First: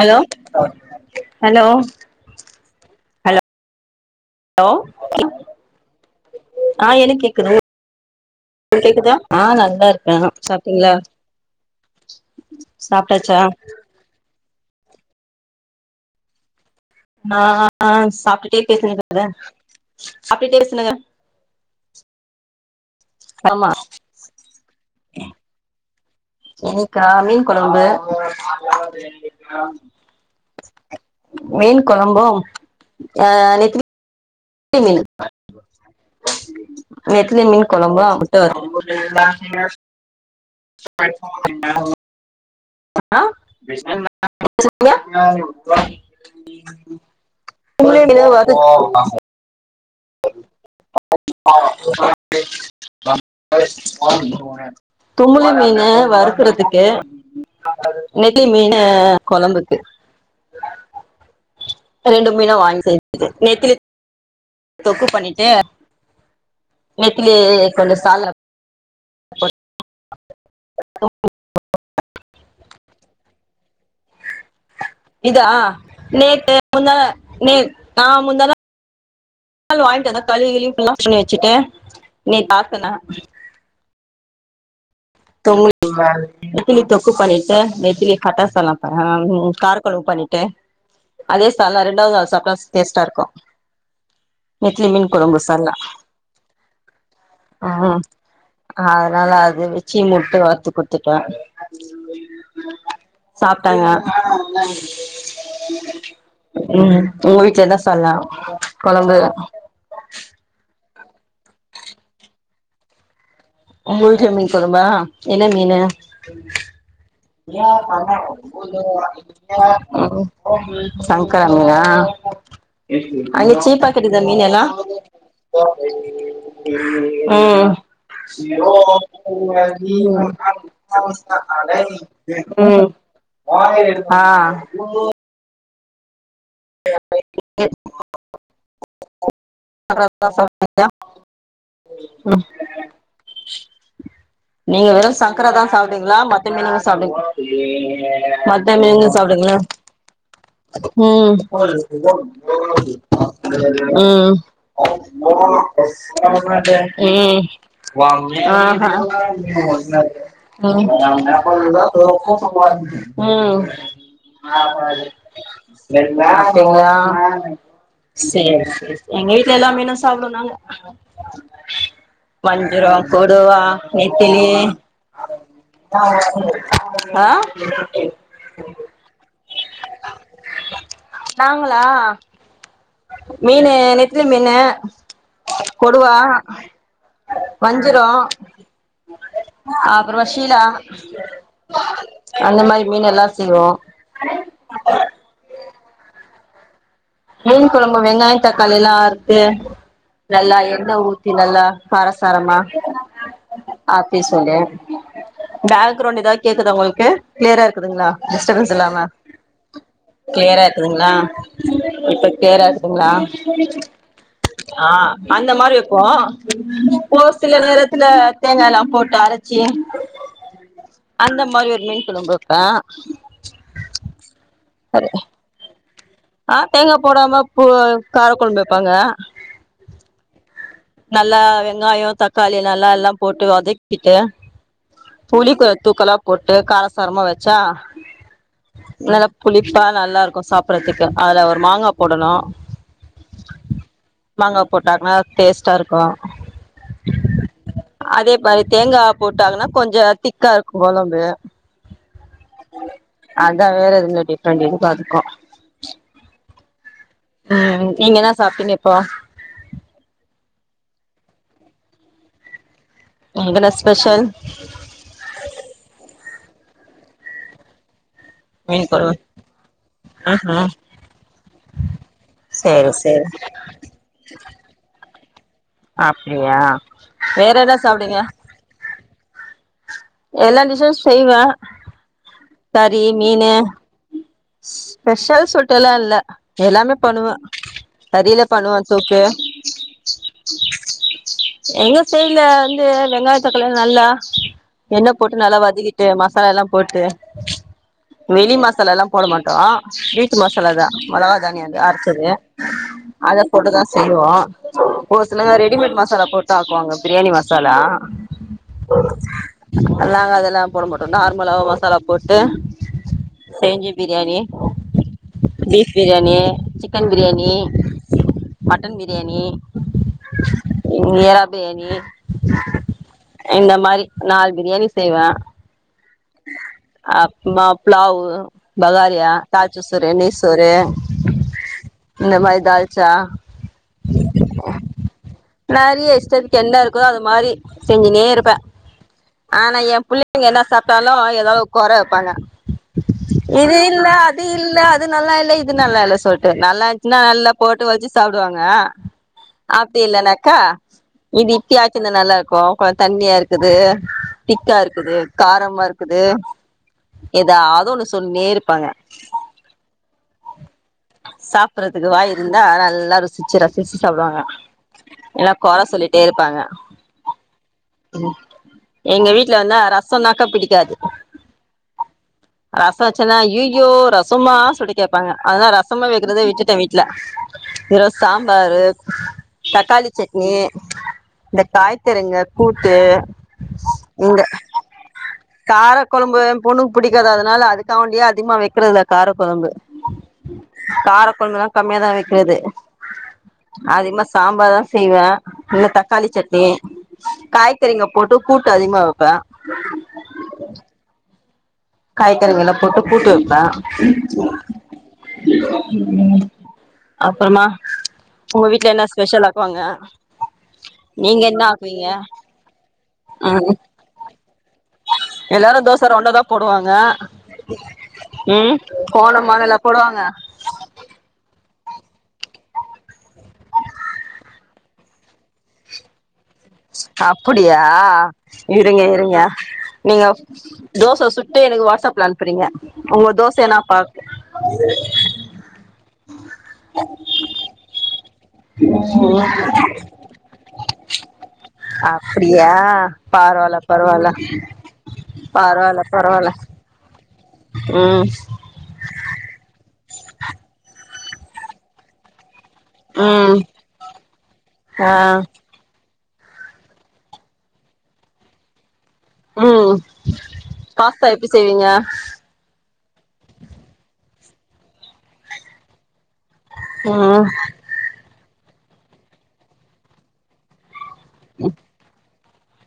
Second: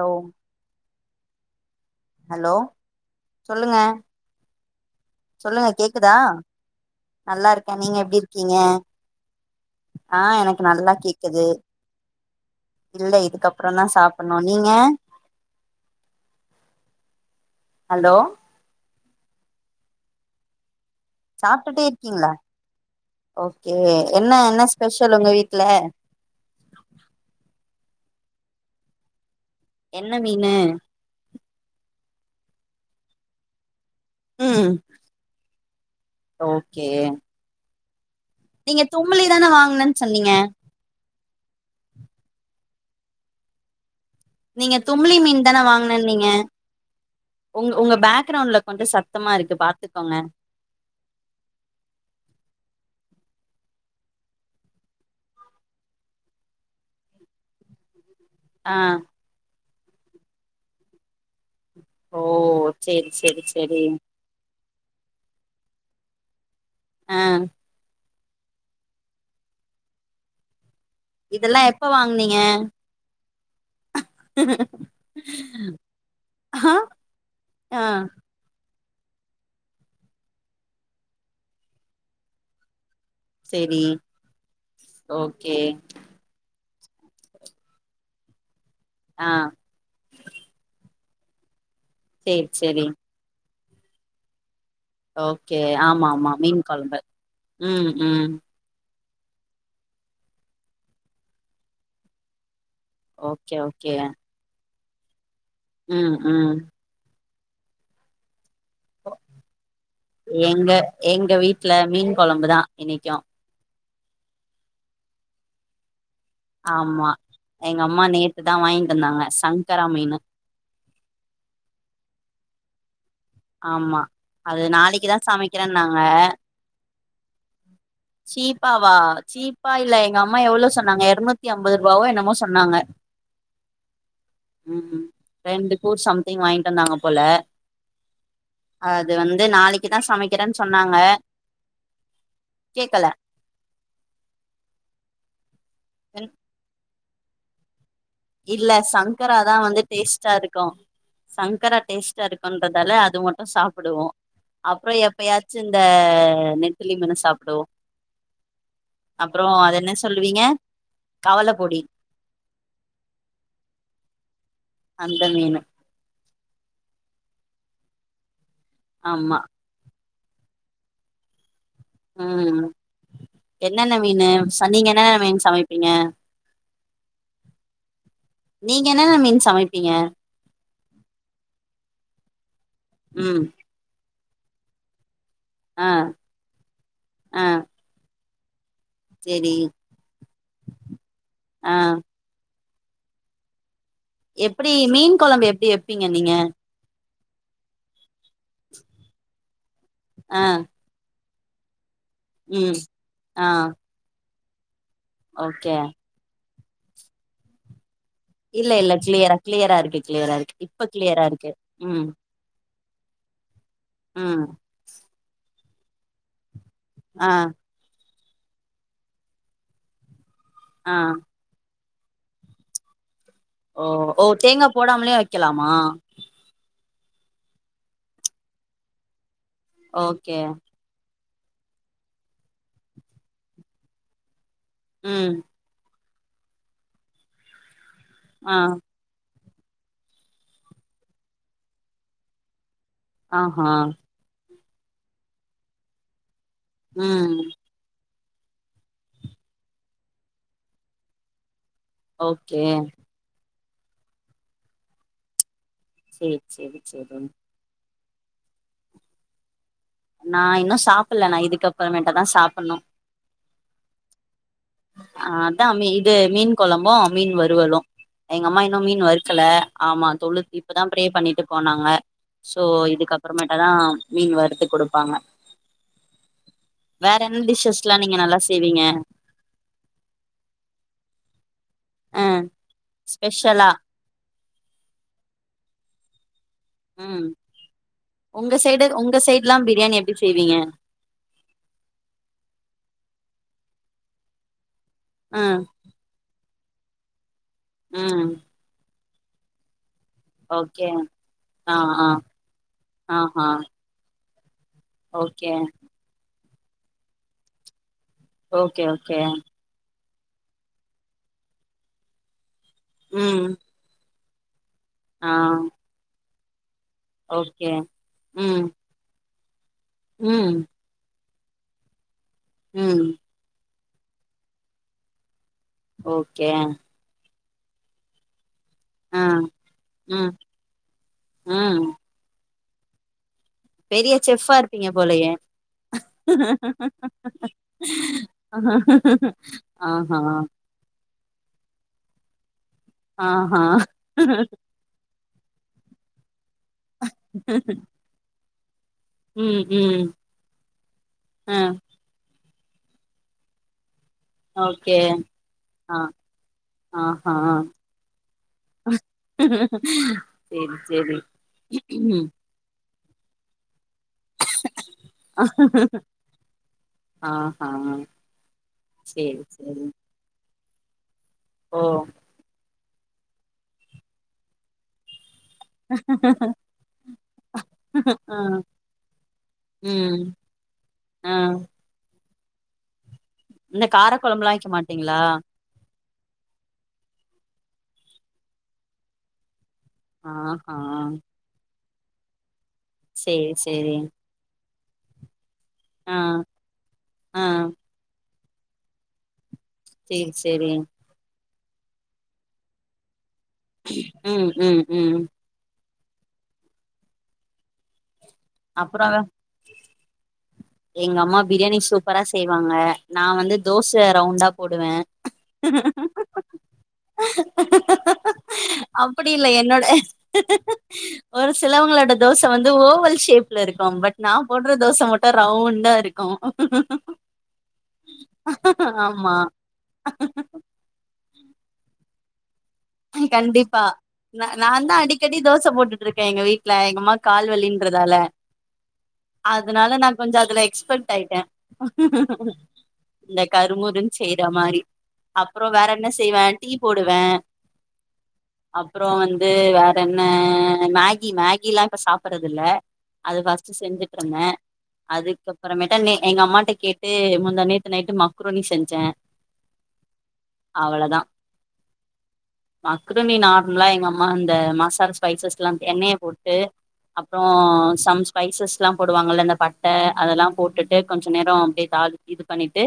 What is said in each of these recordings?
Hello hello hello சொல்லுங்க hello சொல்லுங்க கேக்குதா ஆ எனக்கு கேக்குது நல்லாருக்கேன் நீங்க எப்டி இருக்கீங்க உங்களுக்கு கேக்குதா ஆ நல்லா இருக்கே ஆஹ் எனக்கு சாப்ட்டீங்களா நல்லா கேக்குது இல்ல சாப்ட்டாச்சா இதுக்கப்புறம் தான் சாப்பட்ணும் நீங்க நா ஹலோ சாப்டுட்டே பேசுறேங்க அத அப்டி பேசினுகே சாப்டுட்டே இருக்கீங்களா ஆமா ஓகே என்ன என்ன ஸ்பெஷல் உங்க வீட்ல இன்னிக்கா மீன் கொழம்பு என்ன மீனு மீன் கொழம்பும் ஆஹ் நெத்திலி ம் திமீனு நெத்திலி மீனு கொழம்பா நீங்கே தும்மிளி தானே வாங்னன் சொன்னீங்கே ஆ நீங்கே தும்மிளி மீன் தானே வாங்னன்னீங்கே உங் உங்கே பேக்கிரவுண்ட்லே கொஞ்சோ நீங்க சத்தமா இருக்கு பாத் துக்கோங்கே தும்மிளி மீனு வறுக்கறதுக்கே நெத்திலி ஆ மீனு கொழம்பு ஆ ரெண்டு மீனோ ஓ வாங்கி சேரி செஞ்சிட்டே சேரி நெத்திலி சேரி தொக்கு பண்ணி ஏ ஆ நெத்திலி கொஞ்ச சால [inaudible] இதெல்லாம் எப்ப வாங்னீங்க இதா ஆஹ் நேத்து முந்தாநா நே ஆ ஆஹ் முந்தான நாள் வாங்கிட்டு வந்து கழுவி கிழிவி வச்சுட்டு நேத்து ஆக்குனே செரி ஓகே தொம்முள் வரக் [unintelligible] நெத்திலி தொக்கு பண்ணிட்டு நெத்திலி கட்டாசால்னா அஹ் ஆ உ காரகொழம்பு பண்ணிட்டு அது சால்னா ரெண்டாவது நாள் சேரி சாப்டா சேரி டேஸ்ட்டா இருக்கு நெத்திலி மீன் ஓகே ஆமா ஆமா மீன் கொழம்பு ஆஹ் ம் ம் ஆ நல்லா அது வெச்சி முட்டு வருத்து குடுத்துட்டே ஓகே சாப்ட்டாங்க ஓகே ம் ம் உங்க வீட்டுலதான் சொன்னேன் கொழம்பு எங்க எங்க வீட்டு்ல மீன் குழம்புதான் இன்னைக்கும் உங்கவீட்ல மீன் குழம்பா என்ன மீனு ஆமா எங்க அம்மா நேத்துதா வாங்கிட்டு வந்தாங்க சங்கரா மீனு உம் சங்கரமீனா அங்க சீப்பா ஆமா கிடைக்குதா மீன் அது எல்லாம் நாளைக்குதா சமைக்கிறேன்னாங்க சீப்பாவா சீப்பா இல்ல எங்க அம்மா எவ்ளோ சொன்னாங்க எரநூத்தி அம்பது ரூபாவோ என்னமோ சொன்னாங்க உம் [unintelligible] ம் [unintelligible] [unintelligible] போல [inaudible] அது வந்து நாளைக்குதான் சமைக்கிறேன்னு சொன்னாங்க கேக்கல [unintelligible] சாப்பிடுவீங்களா மத்த மீனும் [unintelligible] மத்த இல்ல மீனு சங்கராதா சாப்பிடுவீங்களா வந்து டேஸ்ட்டா இருக்கு உம் சங்கரா டேஸ்ட்டா இருக்குன்றதால அது மட்டு சாப்புடுவோ அப்றோ எப்பயாச்சு இந்த நெத்திலி மீனு சாப்டுவோ அப்றோ அது என்ன சொல்லுவீங்க கவல பொடி [unintelligible] ம்ம்ம் [unintelligible] [unintelligible] [unintelligible] அந்த மீனு சேரிசேரி எங்க ஆமா வீட்டில எல்லா மீனும் சாப்டணும் ம் என்னென்ன மீனு நெத்திலி சொன்னீ்ங்கனா மீன் சமைப்பீங்க ஆ நீங்க என்னென்ன மீன் சமைப்பீங்க நாங்களா ம் மீனு நெத்திலி மீனு ஆ கொடுவா ஆ வஞ்சிரம் சேரி அப்புறம் சீலா ஆ அந்த மாதிரி மீனெல்லாம் செய்வோம் எப்படி மீன் குழம்பு எப்படி எப்படி ங்க நீங்க மீன் கொழம்பு வெங்காயம் தக்காளியெல்லாம் அறுத்து [unintelligible] ஆ நல்லா எண்ண ஊத்தி தினல்லா காரசாரமா ம் ஆ ஆபிஸ் [unintelligible] ங்க ஓகே பக்ரவுண்ட் யெதா கேக்குதா உங்களுக்கு கிளியராருக்குதுங்களா இல்ல இல்ல கிளியரா கிளியராருக்கு கிளியராருக்கு கிளியரா இப்ப இருக்குதுங்களா கிளியராருக்கு உம் இப்ப க்ளியரா இருக்கு ங்களா ம் ஆஹ் அந்த மாரி ப்போ ஆ ஒருசில நேரத்ல தேங்காலாம் போட்டு அரச்சி ஆ அந்த மாரி ஒரு மீன் சொல்லுங்கக்கா ஓ ஓ தேங்கா போடாமலயும் வைக்கலாமா ஆ தேங்கா போடாம போ கார கொழம்பு வப்பாங்க ஓகே நல்லா வெங்காயம் தக்காளி நல்லால்லாம் போட்டு வதக்கிட்டு ம் புளி கொ தூக்கலா போட்டு கார சாரமா வச்சா ஆஹ் நல்லா புளிப்பா நல்லாருக்கு சாப்படுறதுக்கு அதுல ஒரு மாங்கா போடணு ஆஹ் ஹா மாங்கா போட்டாங்னா டேஸ்ட் ட்டா இருக்கும் உம் அதே பாதி தேங்காவ போட்டாங்கன்னா கொஞ்சோ திக்கா இருக்கும் கொலம்பு ஓகே வேற வேற எதுமே டிஃப்ரெண்ட் இதுக்கு அதுக்கு சேரி சேரி சேர்தான் நீங்கதா சாப்ட்டீங்க இப்போ நா இன்னு சாப்பல நா இதுக்கப்றமேட்டு தா சாப்பனு எங்கனா ஸ்பெஷல் அதா இது மீன் கொழம்பு மீன் வருவலு எங்க அம்மா இன்னும் மீன் வறுக்கல ஆமா தோழி ம்ஹும் இப்பதா பிரே பண்ணிட்ருக்கோ நாங்க சோ சேரி சேரி இதுக்கப்றமேட்டதா மீன் வறுத்து குடுக்கனு அப்டியா வேற என்ன டிஷ்ஸஸ்லா நீங்க நல்லா செய்வீங்க எல்லா டிஷு செய்வே ஆ கறி மீனு ஸ்பெஷலா ஸ்பெஷல் சூட்டெல்லா இல்ல எல்லாமே ம் பண்ணுவே அரியில உங்க பண்ணுவோ சைடு உங்க தூக்கு சைட்லா பிரியாணி எப்டி செய்வீங்க எங்க சைட்ல வந்து வெங்காயத்த குள்ள நல்லா எண்ண போட்டு நல்லா ம் வதக்கிட்டு மசாலால்லா போட்டு ம் வெளி மசாலால்லா போட மாட்டோ வீட்டு மசாலாதா ஓகே மொளகா தானியோ ஆ ஆ அரைச்சது அத ஆஹா போட்டுதா செய்வோ ஓகே ஒருசிலங்க ரெடிமேட் மசாலா போட் ஆக்குவாங்க பிரியாணி மசாலா ஓகே ஓகே நல்லா அதெல்லா போட மாட்டோ நார்மலாவோ மசாலா போட்டு உம் செஞ்சு biryani beef biryani chicken biryani okay mutton biryani உம் பேணி உம் இந்த மாரி நாலு பிரியாணி செய்வே ஓகே ஹ மா ப்ளாவு பகாரியா தாள்ச்ச சோறு ம் நெய் சோறு ம் இந்த மாதி தால்ச்சா பெரிய செஃப்பா இருப்பீங்க போலயே நெறைய இஷ்டத்துக்கு என்ன இருக்குதோ அது மாரி செஞ்சுனே இருப்பே ஆஹா ளவு கொற வெப்பாங்க ஆஹ் இது இல்ல அது இல்ல அது நல்லா இல்ல இது நல்ல இல்ல சொல்ட்டு நல்லாந்துச்சுனா நல்லா போட்டு வச்சு சாப்டுவாங்க அ ம் அப்டி ம் இல்லனாக்கா இது ஆ இப்பி ஆச்சுன நல்லா இருக் கோ கொஞ் தண்ணியாருக்குது திக்கா ஓகே இருக்குது காரமா ஆ இருக்குது ஆஹா எதாவ்து ஒன்னு சேரி சேரி சாப்பிடறதுக்கு ம் வாய் இருந்தா நல்லா ருசிச்சு ரசிச் ச்சு சாப்டுவாங்க இல்னா கொற சொல்ட்டே இருப்பாங்க ஆஹா எங்க சேரி வீட்ல வந்து சேரி ரசம்னாக்கா பிடி காது ஓ ரசோ வெச்சனா அய்யயோ ரசமா சொல்லி கேப்பாங்க அதா ரசமே வெக்கிறத விட்டுட்ட வீட்ல எதோ ஆ சாம்பாரு தக்காளி ம் சட்னி ஆ இந்த காய்த்தருங்க கூட்டு இந்த கார இங்க கொழம்புலா வைக்க மாட்டீங்களா கார கொழம்பு எ பொண்ணுக் புடிக்காது அதல்ல அதுக்காவண்டியே அதிகமா வெக்கிறதுல கார கொழம்பு அஹா கார கொழம்புலா கம்மியாதா வெக்கிற்து சேரி அதிக்மா சாம்பார் தா செய்வ இந்த ஆ தக்காளி சட்னி ஆ காய்கறிங்க போட்டு கூட்டு அதிக்மா வெப்ப சேரி சேரிங் காய்கறிங்கெலா போட்டு கூட்டு வெப் ம் ப ம் ம் ம் அப்றமா ச்ச் அப்புறோ [unintelligible] எங்க அம்மா நீங்க என்ன பிரியாணி ஆக்குவீங்க சூப்பரா செய்வாங்க நா வந்து ம் தோச ரவுண்டா போடுவே எல்லாரு தோச ரவுண்டா தா போடுவாங்க ம் அப்டி கோன இல்ல மானல்லா என்னோட போடுவாங்க ஒரு சிலவங்களோட தோச வந்து ஓவல் ஷேப் ல இருக்கு பட் நா போட்ற தோச மட்டு ரவுண்டா இருக்கு அப்பிடியா இருங்க ஆமா இருங்க நீங்க தோச சுட்டு எனக்கு வாட்ஸப்ல அனுப் பறீங்க கண்டிப்பா நா தா அடிக்கடி தோச போட்டுட்டுருக்கே எங்க வீட்ல எங்கம்மாக் கால்வலின்றதால அதனால நா கொஞ்சோ அதுல எக்ஸ்பெட் ஆய்ட்டே அப்படியா இந்த பரவால்ல கருமுருன் பரவால்ல செய்ற மாரி அப்புறோ வேற பரவால்ல என்ன செய்வே பரவால்ல டீ போடுவே அ ம் அப்புறோ வந்து வேற தென்ன மேகி மேகிலா இப்ப சாப்பறதில்ல அத ம் ஃபஸ்ட்டு செஞ்சிட்டுருந்த ஆ அதுக்கப்புறமேட்ட‌ நே எங்க அம்மாட்ட கேட்டு முந்தா நேத்து நைட்டு மக்ரூனி செஞ்ச ம் பாஸ்தா எப்பிடி செய்வீங்க மக்ரூனி நார்மலா எங்க அம்மா இந்த மசாலா ஸ்பைசஸ்லா எண்ணெய்ய போட்டு அப்புறோ ம் சம் ஸ்பைசஸ் எல்லா போடுவாங்கள இந்த பட்ட அதெல்லா போட்டு டு கொஞ்ச நேரோ அப்டியே தாளி இது பண்ணிட்டு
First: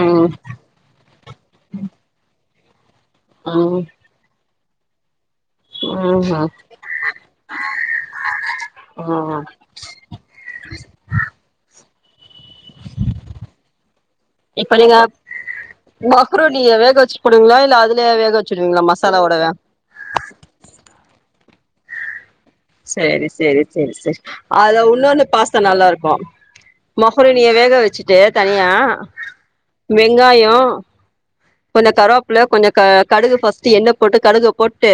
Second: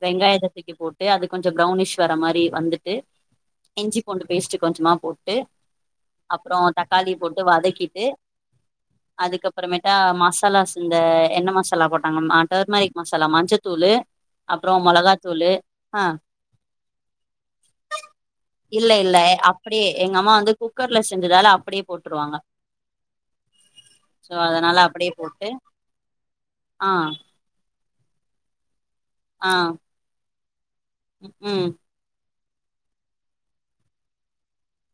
ம் வெங்காயத்த தூக்கி போட்டு அது கொஞ்சோ ப்ரௌனிஷ் வர மாரி வந்துட்டு ம் இஞ்சி பூண்டு பேஸ்ட்டு கொஞ்சமா போட் ட்டு ம்ஹும் அப்புறோ தக்காளி போட்டு வதக்கிட்டு ம் அதுக்கப்புறமேட்டா மசாலாஸ் இந்த எண்ண மசாலா போட் தங்கம் ஆட் அப்புறோ இப்ப நீங்க மொளகாத்தூளு ஆ மக்ரூனிய வேக வச்சி போடுவிங்களா இல்ல அதுலய வேக வெச் இல்ல இல்ல அப்டியே எங்க அம்மா வந்து குக்கர்ல செஞ்சது அதால அப்டியே போட்டுருவாங்க செரி செரி செரி செரி சோ அதனால அதுல அப்படியே உன்னொன்னு போட்டு பாஸ்தா நல்லாருக்கோ ஆ மக்ரோனிய வேக வச்சிட் ட்டு தனியா ஆ வெங்காயோ அஹ் ம் புல கொஞ்ச க கடுகு ஃபர்ஸ்ட்டு எண்ண போட்டு கடுகப் போட் ட்டு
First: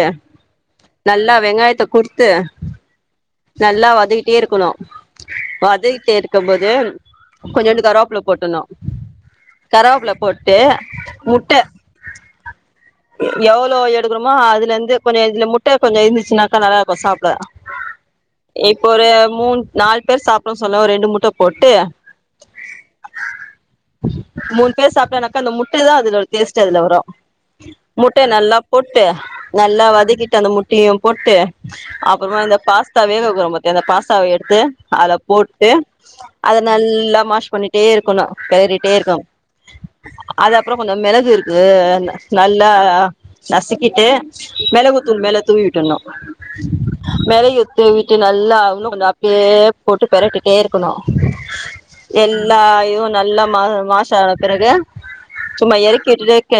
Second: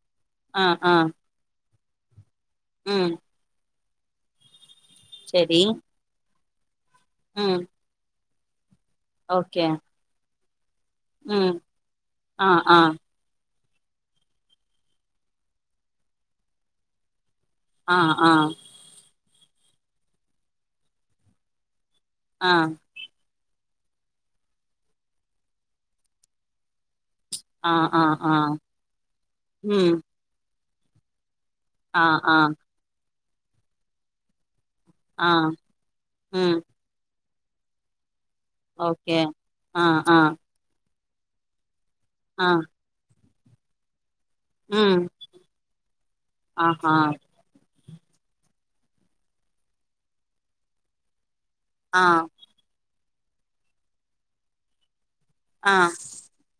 ஆ ஆ நல்லா வெங்காயத்தப் குருத்து ம் நல்லா வதக்கிட்டேருக்கணு செரி வதக்கிட்டேருக் தொம்பது ம் கொஞ்சண்டு கரோப்ல கொட்டணு ஓகே கருவாப்ல போட் டே ம் ம் அஹ் அஹ் எவ்ளோ எடுக்கிறோமோ அதுலந்து கொஞ்சு இதுல முட்டை கொஞ்சு இருந்துச்சுனாக்கா நல்லா இருக்கும் சாப்ட. ஆ ஆ மூண் நால் பேர் சாப்பிட சொல்லோ ரெண்டு முட்டை போட்டு ஆ மூண் பேர் சாப்பிட்டனாக்கா அந்த முட்டை தா அதுல பேஸ்ட் அதுல வரு ஆ ஆ முட்டை ஆ நல்லா போட்டு நல்லா ம் வதக்கிட்டு அந்த முட் டீயும் போட்டு ஆ ஆ அப்புறமா இந்த பாஸ்தா வேக [unintelligible] அந்த பாஸ்தாவ எடுத்து அத ஆ போட்டு அத ம் நல்லா மாஷ் பண்ணிட்டே இருக்கணு கேளறிட்டே இருக்கு ஓகே ஆ ஆ அது அப்புறோ- கொஞ்சு மேளகு இருக்கு ஆ நல்லா நசிக்கிட்டு ம் மெலகுத்தூள் மேல தூவிவிட்டுனும் ஆஹா [unintelligible] விட்டு விட்டு நல்லா உன்னூ கொஞ்சு அப்டியே போட்டு பேறட்டிட்டே இருக்கணு ஆ எல்லாயோ- நல்லா மா மாஷ்ஷான பிறகு ஆ கு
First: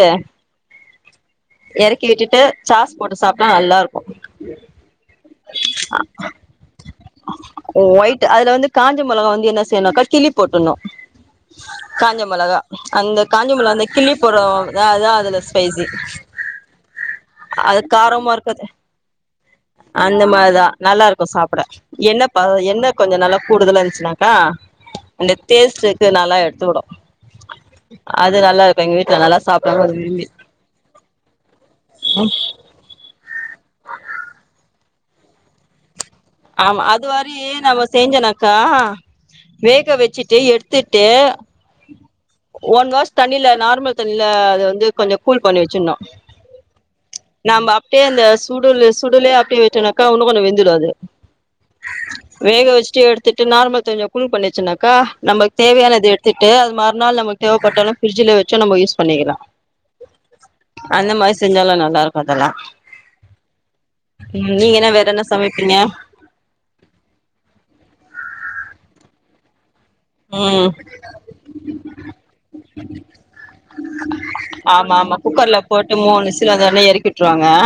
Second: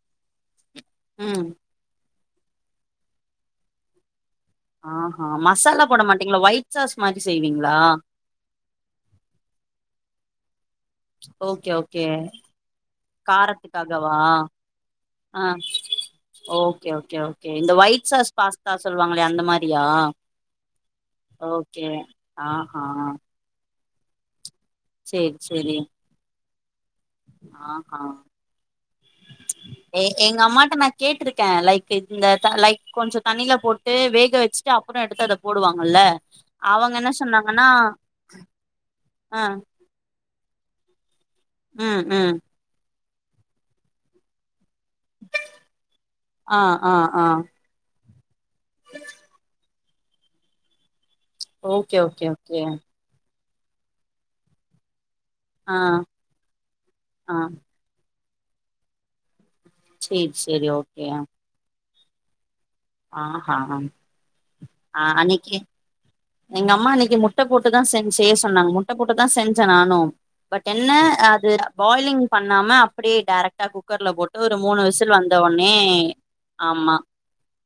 ம் கேட்டுட்டு சாஸ் போட்டு சாப்டா நல்லா இருக்கு ஆஹ மசாலா போட மாட்டீங்ளா ஒயிட் சாஸ் மாரி செய்வீங்ளா ஒயிட் அதுல வந்து காஞ்ச மொளகா வந்து என்ன செய்ணுனாக்கா கிள்ளி போட்றனு ஓகே ஓகே காஞ்ச மொளகா அந்த காஞ்ச மொளகா வந்து கிள்ளி காரத்துக்காகவா க்குறோ அதா அதா அதுலதா ஆ ஸ்பைசி ஓகே ஓகே ஓகே இந்த அது ஒயிட் சாஸ் காரமா இருக்காது பாஸ்தா சொல்லுவாங்களே அந்த மாரியா அந்த மாரிதா நல்லா இருக்கு சாப்புட ஓகே எண்ணெப்பா ஆஹா எண்ணெ கொஞ்சோ நல்லா கூடுதலா இரு ந்ச்சினாக்கா அந்த சேரி தேள் சேரி செட் நல்லா எடுத்து விடும் ஆஹா அது நல்லா இரு எங்க அம்மாட்ட நான் கேட்டிருக்கேன் லைட் இந்த லைட் கொஞ்சம் தண்ணி ட்டில போட்டு வேக வச்சுட்டு அப்புறம் எடுத்து அத போடுவாங்கல்ல ஆமா அவங்க அது என்ன வாரி சொன்னாங்கன்னா நம்ம செஞ்சனாக்கா ஆ வேக வச்சுட்டு எடுத் திட்டு ம் ம் தண்ணில நார்மல் தண்ணில அது வந்து கொஞ்சு கூள் பண்ணி வெச்சிர்னு ஆ ஆ ஆ நம்ம டே அந்த சுடுல சுடுலே அப்பிடி விட்டர்னு கா ஒன்னு கொண்ணு வெந்துடுது ஓக்கே ஓக்கே ஓக்கே திட்டு நார்மல் தண்ணிய கூல் வச்சிருந்தனக்கா நமக்கு ஆ தேவையானது எடுத்துட்டு அது மறுநாள் ஆ நமக்கு தேவைப்பட்டாலு பிரிட்ஜுல வெச்சு நம்மயூஸ் பண்ணிக்கலா சேரி சேரி ஓகே அந்த மாரி செஞ்சாலு நல்லா இருக் பதல்லா ஆஹா உம் நீங்க என்ன ஆ வேற என்ன அன்னைக்கு சமைப்பீங்க எங்க அம்மா அன்னக்கி முட்ட போட்டு தான் செஞ் செய்ய சொன்னாங்க முட்ட போட்டு தான் செஞ் நானும் பட் ம் என்ன அது பாய்லிங்ப் பண்ணாம அப்டியே டைரக்டா குக்கர்ல போட்டு ஒரு மூணு ஆமா விசில் ஆமா குக்கர்ல வந்தவுடனே ஆமா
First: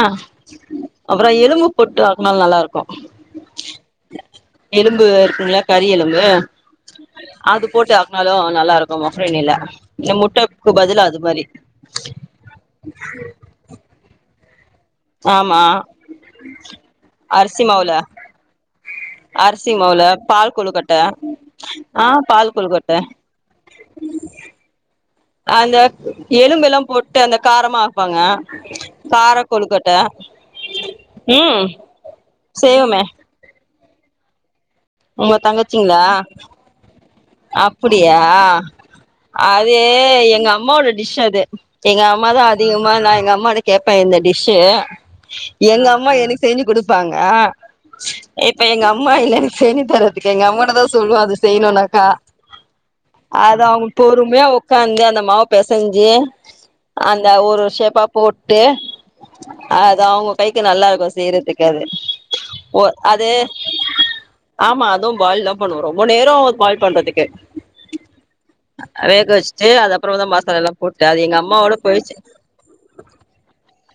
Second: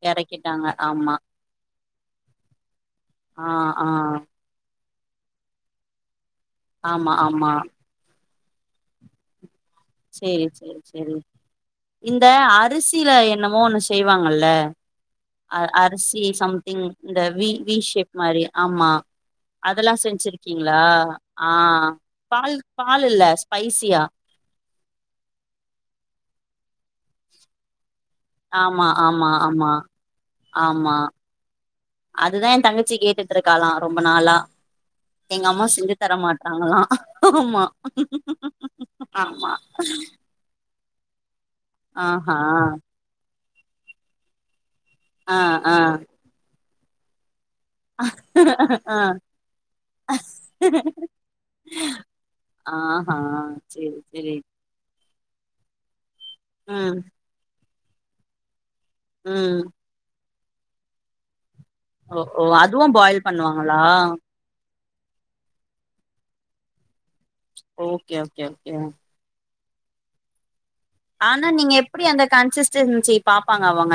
ஆ எறக்கிட்டாங்க ஆமா அப்புறம் எலும்பு போட்டு ஆக்குனாலும் நல்லா இருக்கும் ஆ ஆ எலும்பு இருக்குமில்ல கறி எலும்பு ஆமா ஆமா அது போட்டு ஆக்கு அதும் நல்லா இருக்கும் மஃபிரினில சேரி சேரி சரி இந்த அரிசில என்னமோ ஒண்ணு செய்வாங்கல்ல அ ஆமா அரிசி சம்திங் இந்த வி அரிசி மாவுல வீஷேப் மாதிரி ஆமா அரிசி அதெல்லாம் மாவுல பால் செஞ்சிருக்கீங்களா கொழுக்கட்ட ஆ ஆ பால் கொழுக்கட்ட பால் இல்ல ஸ்பைசியா அந்தேக் ஏலும்பெல்லாம் போட்டு அந்த காரமா பாங்கே ஆமா ஆமா காரே ஆமா கொழுக்கட்டே ஆமா ம் செய்வோமே ரொம்பா நாளா உங்க எங்கே அம்மா செஞ்சு தங்கச்சிங்களா தர மாட்றாங்களா ஆமா அப்டியா ஆமா அது எங்க அம்மாவோட டிஷ் அது எங்கே ஆஹா அம்மாதா அதிகமா நா எங்க அம்மாடே கேப்பே இந்த டிஷ்சு ஆ ஆ எங்க அம்மா எனக்கு செஞ்சு கொடு பாங்கா இப்பே எங்கே ஆ அம்மா இல்லே எ சனி தரறதுக்கு எங்க அங்கிட்ட தான் சொல்லுவம் அதது செய்யணும்னாக்கா ஆஹா அது அவங்க சேரி சேரி பொறுமையா உக்காந்து அந்த மாவு பேசைஞ்சு ம் அந்த ஒரு செஃப் பா போட்டு ம் அத்தௌங்கே கைக்கு நல்லாயிருக்கோ செய்யிற்துக் ஓ ஓ அதுவு பாயில் பண்ணுவாங்களா ஆமா அதோம் பாயில்லா பண்ணுவோ ரொம்போ நேரோ பாயில் பண்றதுக் கே ஓகே ஓகே ஓகே அ ஆ வேகவெச்சு சே அது அப்பறோதா மஸ்டரெல்லாம் ஆனா நீங்கே எப்பிடி அந்த கன்சிஸ்டன்சி பாப்பாங்கே அவுங்கே